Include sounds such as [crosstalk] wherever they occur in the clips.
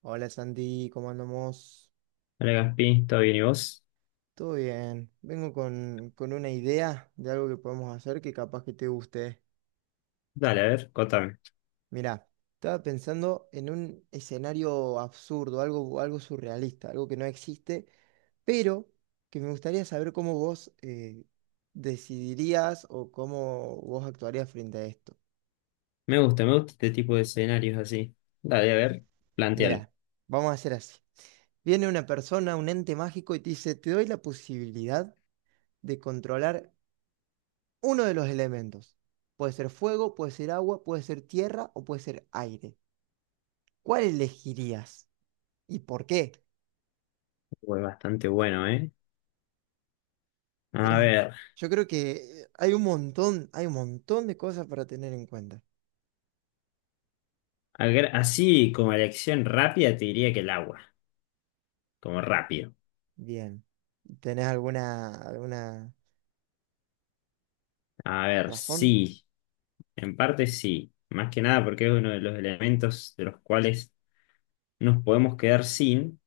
Hola Santi, ¿cómo andamos? Hola Gaspi, ¿todo bien y vos? Todo bien. Vengo con una idea de algo que podemos hacer que capaz que te guste. Dale, a ver, contame. Mira, estaba pensando en un escenario absurdo, algo surrealista, algo que no existe, pero que me gustaría saber cómo vos decidirías o cómo vos actuarías frente a esto. Me gusta este tipo de escenarios así. Dale, a ver, plantealo. Mira, vamos a hacer así. Viene una persona, un ente mágico y te dice, te doy la posibilidad de controlar uno de los elementos. Puede ser fuego, puede ser agua, puede ser tierra o puede ser aire. ¿Cuál elegirías y por qué? Fue bastante bueno, ¿eh? A ver, Yo creo que hay un montón de cosas para tener en cuenta. Así como elección rápida te diría que el agua, como rápido. Bien. ¿Tenés alguna, alguna A ver, razón? sí, en parte sí. Más que nada porque es uno de los elementos de los cuales nos podemos quedar sin.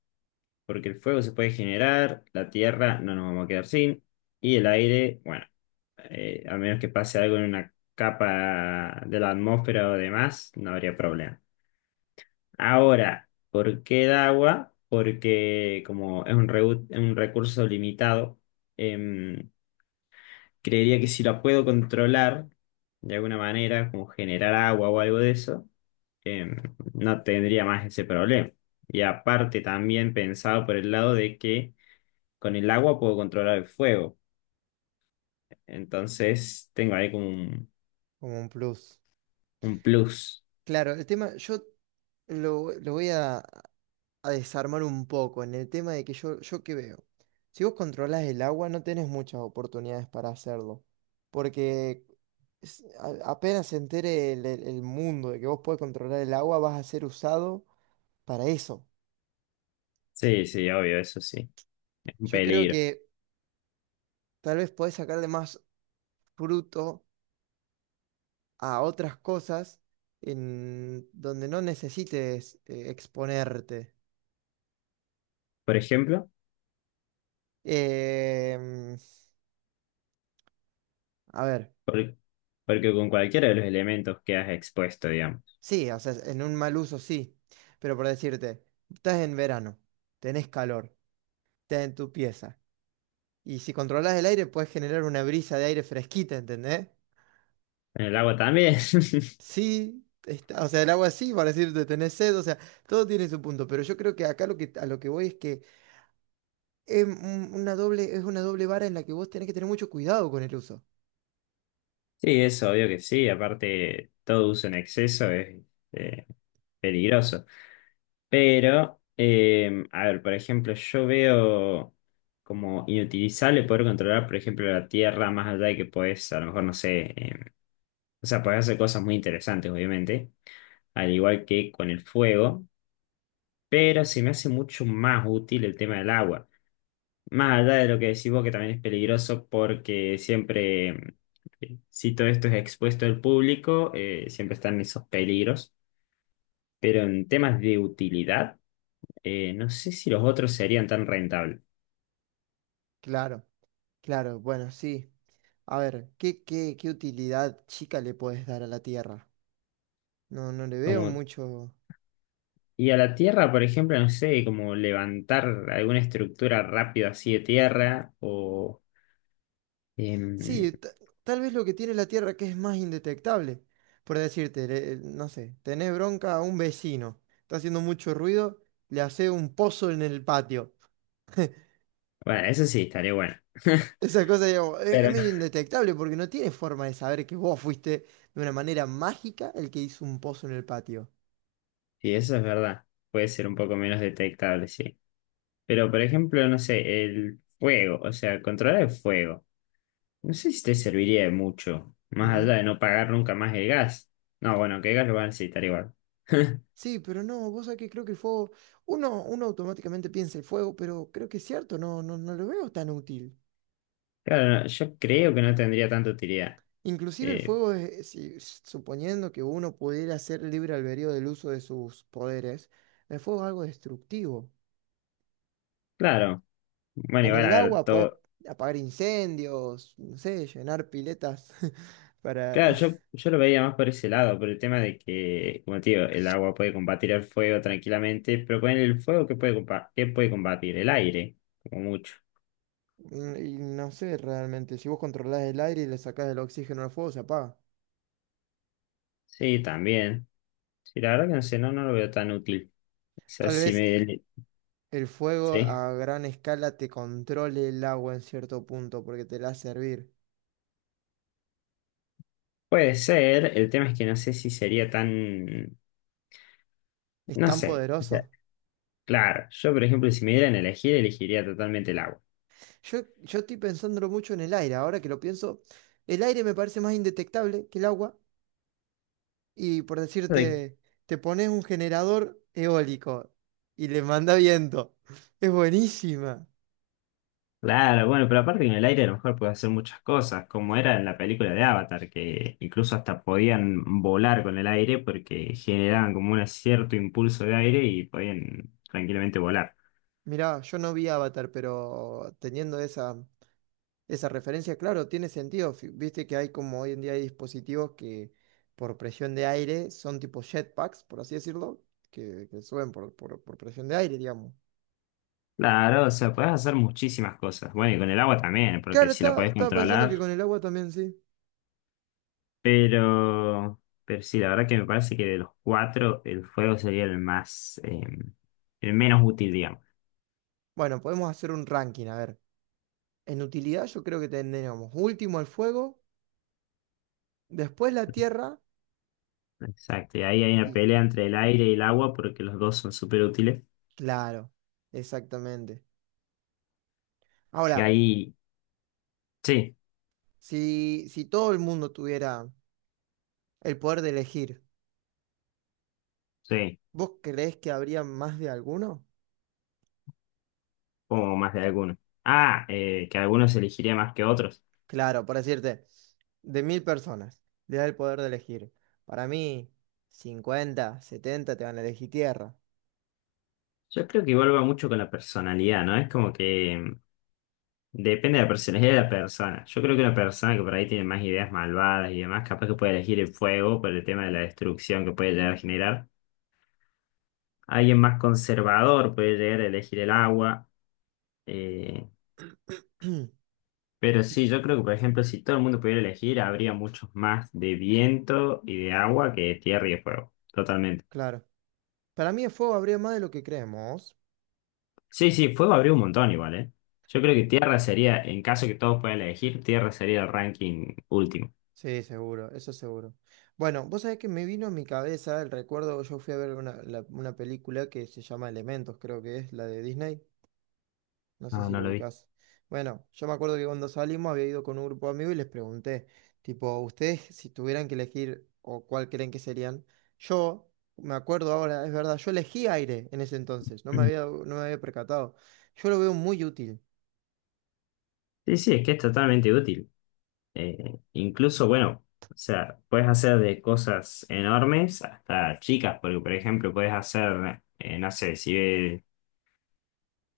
Porque el fuego se puede generar, la tierra no nos vamos a quedar sin, y el aire, bueno, a menos que pase algo en una capa de la atmósfera o demás, no habría problema. Ahora, ¿por qué el agua? Porque como es un recurso limitado, em, creería que si la puedo controlar de alguna manera, como generar agua o algo de eso, em, no tendría más ese problema. Y aparte también pensado por el lado de que con el agua puedo controlar el fuego. Entonces tengo ahí Como un plus. un plus. Claro, el tema, yo lo voy a desarmar un poco en el tema de que yo qué veo. Si vos controlás el agua, no tenés muchas oportunidades para hacerlo, porque apenas se entere el mundo de que vos podés controlar el agua, vas a ser usado para eso. Sí, sí, obvio, eso sí. Es un Yo creo peligro. que tal vez podés sacarle más fruto a otras cosas en donde no necesites exponerte. Por ejemplo, Em, a ver. por- porque con cualquiera de los elementos quedas expuesto, digamos. Sí, o sea, en un mal uso sí, pero por decirte, estás en verano, tenés calor, estás en tu pieza, y si controlás el aire puedes generar una brisa de aire fresquita, ¿entendés? En el agua también. [laughs] Sí, está, o sea, el agua sí, para decirte, tenés sed, o sea, todo tiene su punto, pero yo creo que acá lo que, a lo que voy es que es una doble, es una doble vara en la que vos tenés que tener mucho cuidado con el uso. Sí, es obvio que sí. Aparte, todo uso en exceso es eh, peligroso. Pero, a ver, por ejemplo, yo veo como inutilizable poder controlar, por ejemplo, la tierra más allá de que puedes, a lo mejor, no sé. O sea, podés hacer cosas muy interesantes, obviamente, al igual que con el fuego, pero se me hace mucho más útil el tema del agua. Más allá de lo que decís vos, que también es peligroso porque siempre, si todo esto es expuesto al público, siempre están esos peligros. Pero en temas de utilidad, no sé si los otros serían tan rentables. Claro, claro, bueno, sí. A ver, qué utilidad chica le puedes dar a la tierra? No, no le veo Como, mucho. y a la tierra, por ejemplo, no sé, como levantar alguna estructura rápido así de tierra o... em, Sí, tal vez lo que tiene la Tierra que es más indetectable. Por decirte, no sé, tenés bronca a un vecino, está haciendo mucho ruido, le hace un pozo en el patio. [laughs] Bueno, eso sí, estaría bueno. Esa cosa, digamos, [laughs] es Pero medio indetectable porque no tiene forma de saber que vos fuiste de una manera mágica el que hizo un pozo en el patio. sí, eso es verdad. Puede ser un poco menos detectable, sí. Pero, por ejemplo, no sé, el fuego, o sea, controlar el fuego. No sé si te serviría de mucho, más allá Mm, de no pagar nunca más el gas. No, bueno, que el gas lo van a necesitar igual. [laughs] Sí, pero no, vos sabés que creo que el fuego, uno automáticamente piensa el fuego, pero creo que es cierto, no lo veo tan útil. Claro, no, yo creo que no tendría tanta utilidad. Inclusive el Eh, fuego, suponiendo que uno pudiera ser libre albedrío del uso de sus poderes, el fuego es algo destructivo. claro. Bueno, Con igual el a ver, agua puedes todo, apagar incendios, no sé, llenar piletas [laughs] claro, para… yo lo veía más por ese lado, por el tema de que, como te digo, el agua puede combatir el fuego tranquilamente, pero con el fuego, ¿qué puede combatir? El aire, como mucho. Y no sé realmente, si vos controlás el aire y le sacás el oxígeno al fuego, se apaga. Sí, también. Sí, la verdad que no sé, no, no lo veo tan útil. O sea, Tal si vez me... el fuego Sí. a gran escala te controle el agua en cierto punto porque te la hace hervir. Puede ser, el tema es que no sé si sería tan... Es No tan sé. O sea, poderoso. claro, yo por ejemplo, si me dieran a elegir, elegiría totalmente el agua. Yo estoy pensándolo mucho en el aire, ahora que lo pienso, el aire me parece más indetectable que el agua y por decirte, te pones un generador eólico y le manda viento. Es buenísima. Claro, bueno, pero aparte que en el aire a lo mejor puede hacer muchas cosas, como era en la película de Avatar, que incluso hasta podían volar con el aire porque generaban como un cierto impulso de aire y podían tranquilamente volar. Mirá, yo no vi Avatar, pero teniendo esa referencia, claro, tiene sentido. Viste que hay como hoy en día hay dispositivos que por presión de aire son tipo jetpacks, por así decirlo, que suben por presión de aire, digamos. Claro, o sea, podés hacer muchísimas cosas. Bueno, y con el agua también, Claro, porque si la podés estaba pensando que controlar, con el agua también sí. pero sí, la verdad que me parece que de los cuatro, el fuego sería el más, el menos útil, digamos. Bueno, podemos hacer un ranking, a ver. En utilidad yo creo que tendríamos último el fuego, después la tierra Exacto, y ahí hay una y pelea entre el aire y el agua porque los dos son súper útiles. claro, exactamente. Así que Ahora, ahí sí, si todo el mundo tuviera el poder de elegir, sí, ¿vos creés que habría más de alguno? como más de algunos. Ah, que algunos elegiría más que otros. Claro, por decirte, de 1,000 personas, le da el poder de elegir. Para mí, 50, 70 te van a elegir tierra. Yo creo que igual va mucho con la personalidad, ¿no? Es como que depende de la personalidad de la persona. Yo creo que una persona que por ahí tiene más ideas malvadas y demás, capaz que puede elegir el fuego por el tema de la destrucción que puede llegar a generar. Alguien más conservador puede llegar a elegir el agua. eh, [clears throat] pero sí, yo creo que, por ejemplo, si todo el mundo pudiera elegir, habría muchos más de viento y de agua que de tierra y de fuego. Claro. Para mí el fuego habría más de lo que creemos. Sí, sí, fuego abrió un montón igual, ¿eh? Yo creo que Tierra sería, en caso que todos puedan elegir, Tierra sería el ranking último. Sí, seguro, eso seguro. Bueno, vos sabés que me vino a mi cabeza el recuerdo, yo fui a ver una película que se llama Elementos, creo que es la de Disney, no sé No, si no lo lo vi. ubicás. Bueno, yo me acuerdo que cuando salimos había ido con un grupo de amigos y les pregunté, tipo, ustedes si tuvieran que elegir o cuál creen que serían, yo me acuerdo ahora, es verdad, yo elegí aire en ese entonces, no me había, no me había percatado. Yo lo veo muy útil, Sí, sí, es que es totalmente útil. Incluso, bueno, o sea, puedes hacer de cosas enormes hasta chicas, porque por ejemplo, puedes hacer, no sé, si ves,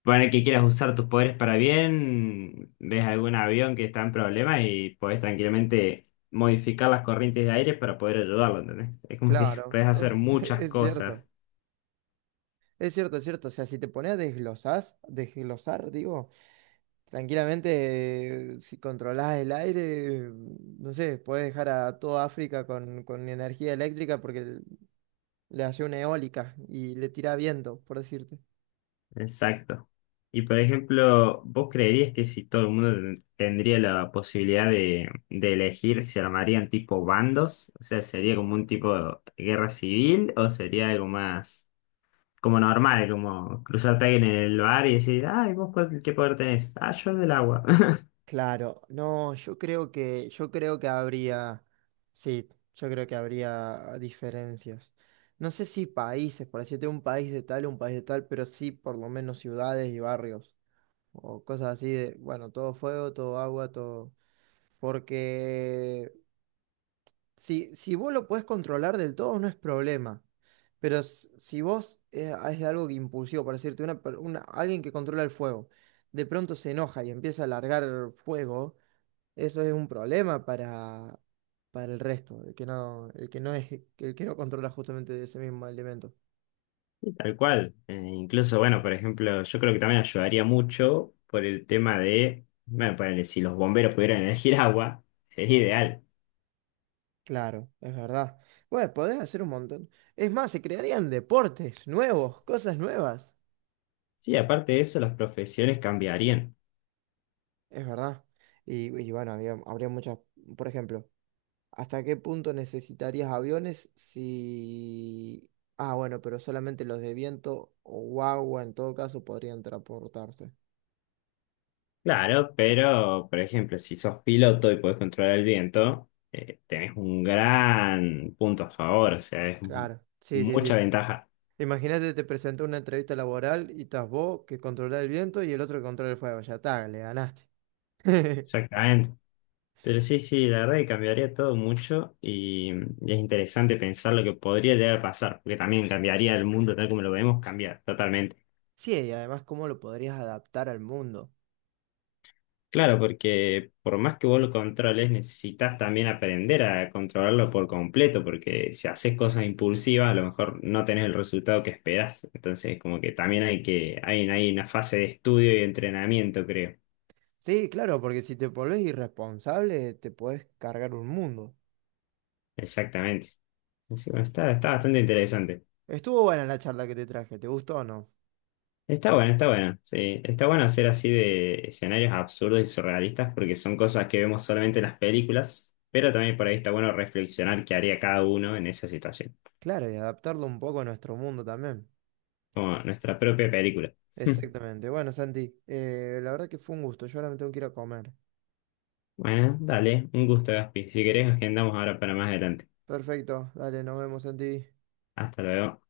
pone que quieras usar tus poderes para bien, ves algún avión que está en problemas y podés tranquilamente modificar las corrientes de aire para poder ayudarlo, ¿entendés? Es como que [laughs] claro, puedes hacer es [laughs] muchas es cosas. cierto. Es cierto, es cierto. O sea, si te pones a desglosar, desglosar, digo, tranquilamente, si controlás el aire, no sé, puedes dejar a toda África con energía eléctrica porque le hace una eólica y le tira viento, por decirte. Exacto. Y por ejemplo, ¿vos creerías que si todo el mundo tendría la posibilidad de elegir, se armarían tipo bandos? O sea, ¿sería como un tipo de guerra civil o sería algo más como normal, como cruzarte a alguien en el bar y decir, ay, qué poder tenés? Ah, yo el del agua. [laughs] Claro, no, yo creo que habría, sí, yo creo que habría diferencias. No sé si países, por decirte un país de tal, un país de tal, pero sí por lo menos ciudades y barrios. O cosas así de, bueno, todo fuego, todo agua, todo. Porque si vos lo podés controlar del todo, no es problema. Pero si vos algo que impulsivo, por decirte, alguien que controla el fuego, de pronto se enoja y empieza a largar fuego, eso es un problema para el resto, el que no el que no controla justamente ese mismo elemento. Tal cual. Incluso, bueno, por ejemplo, yo creo que también ayudaría mucho por el tema de, bueno, ponele, si los bomberos pudieran [laughs] elegir agua, sería ideal. Claro, es verdad. Bueno, podés hacer un montón. Es más, se crearían deportes nuevos, cosas nuevas. Sí, aparte de eso, las profesiones cambiarían. Es verdad. Y bueno, habría muchas, por ejemplo, ¿hasta qué punto necesitarías aviones si… Ah, bueno, pero solamente los de viento o agua en todo caso podrían transportarse. Claro, pero por ejemplo, si sos piloto y podés controlar el viento, tenés un gran punto a favor, o sea, Claro, sí, sí, mucha sí. ventaja. Imagínate, te presentó una entrevista laboral y estás vos que controla el viento y el otro que controla el fuego. Ya está, le ganaste. [laughs] Exactamente. Pero sí, sí, la verdad que cambiaría todo mucho y es interesante pensar lo que podría llegar a pasar, porque también cambiaría el mundo tal como lo vemos, cambia totalmente. Sí, y además, ¿cómo lo podrías adaptar al mundo? Claro, porque por más que vos lo controles, necesitas también aprender a controlarlo por completo, porque si haces cosas impulsivas, a lo mejor no tenés el resultado que esperás. Entonces, como que también hay que, hay una fase de estudio y entrenamiento, creo. Sí, claro, porque si te volvés irresponsable, te podés cargar un mundo. Exactamente. Así, bueno, está bastante interesante. Estuvo buena la charla que te traje, ¿te gustó o no? Está bueno, está bueno. Sí, está bueno hacer así de escenarios absurdos y surrealistas, porque son cosas que vemos solamente en las películas, pero también por ahí está bueno reflexionar qué haría cada uno en esa situación, Claro, y adaptarlo un poco a nuestro mundo también. como nuestra propia película. [laughs] Exactamente. Bueno, Santi, la verdad que fue un gusto. Yo ahora me tengo que ir a comer. Bueno, dale, un gusto, Gaspi. Si querés, agendamos ahora para más adelante. Perfecto. Dale, nos vemos, Santi. Hasta luego.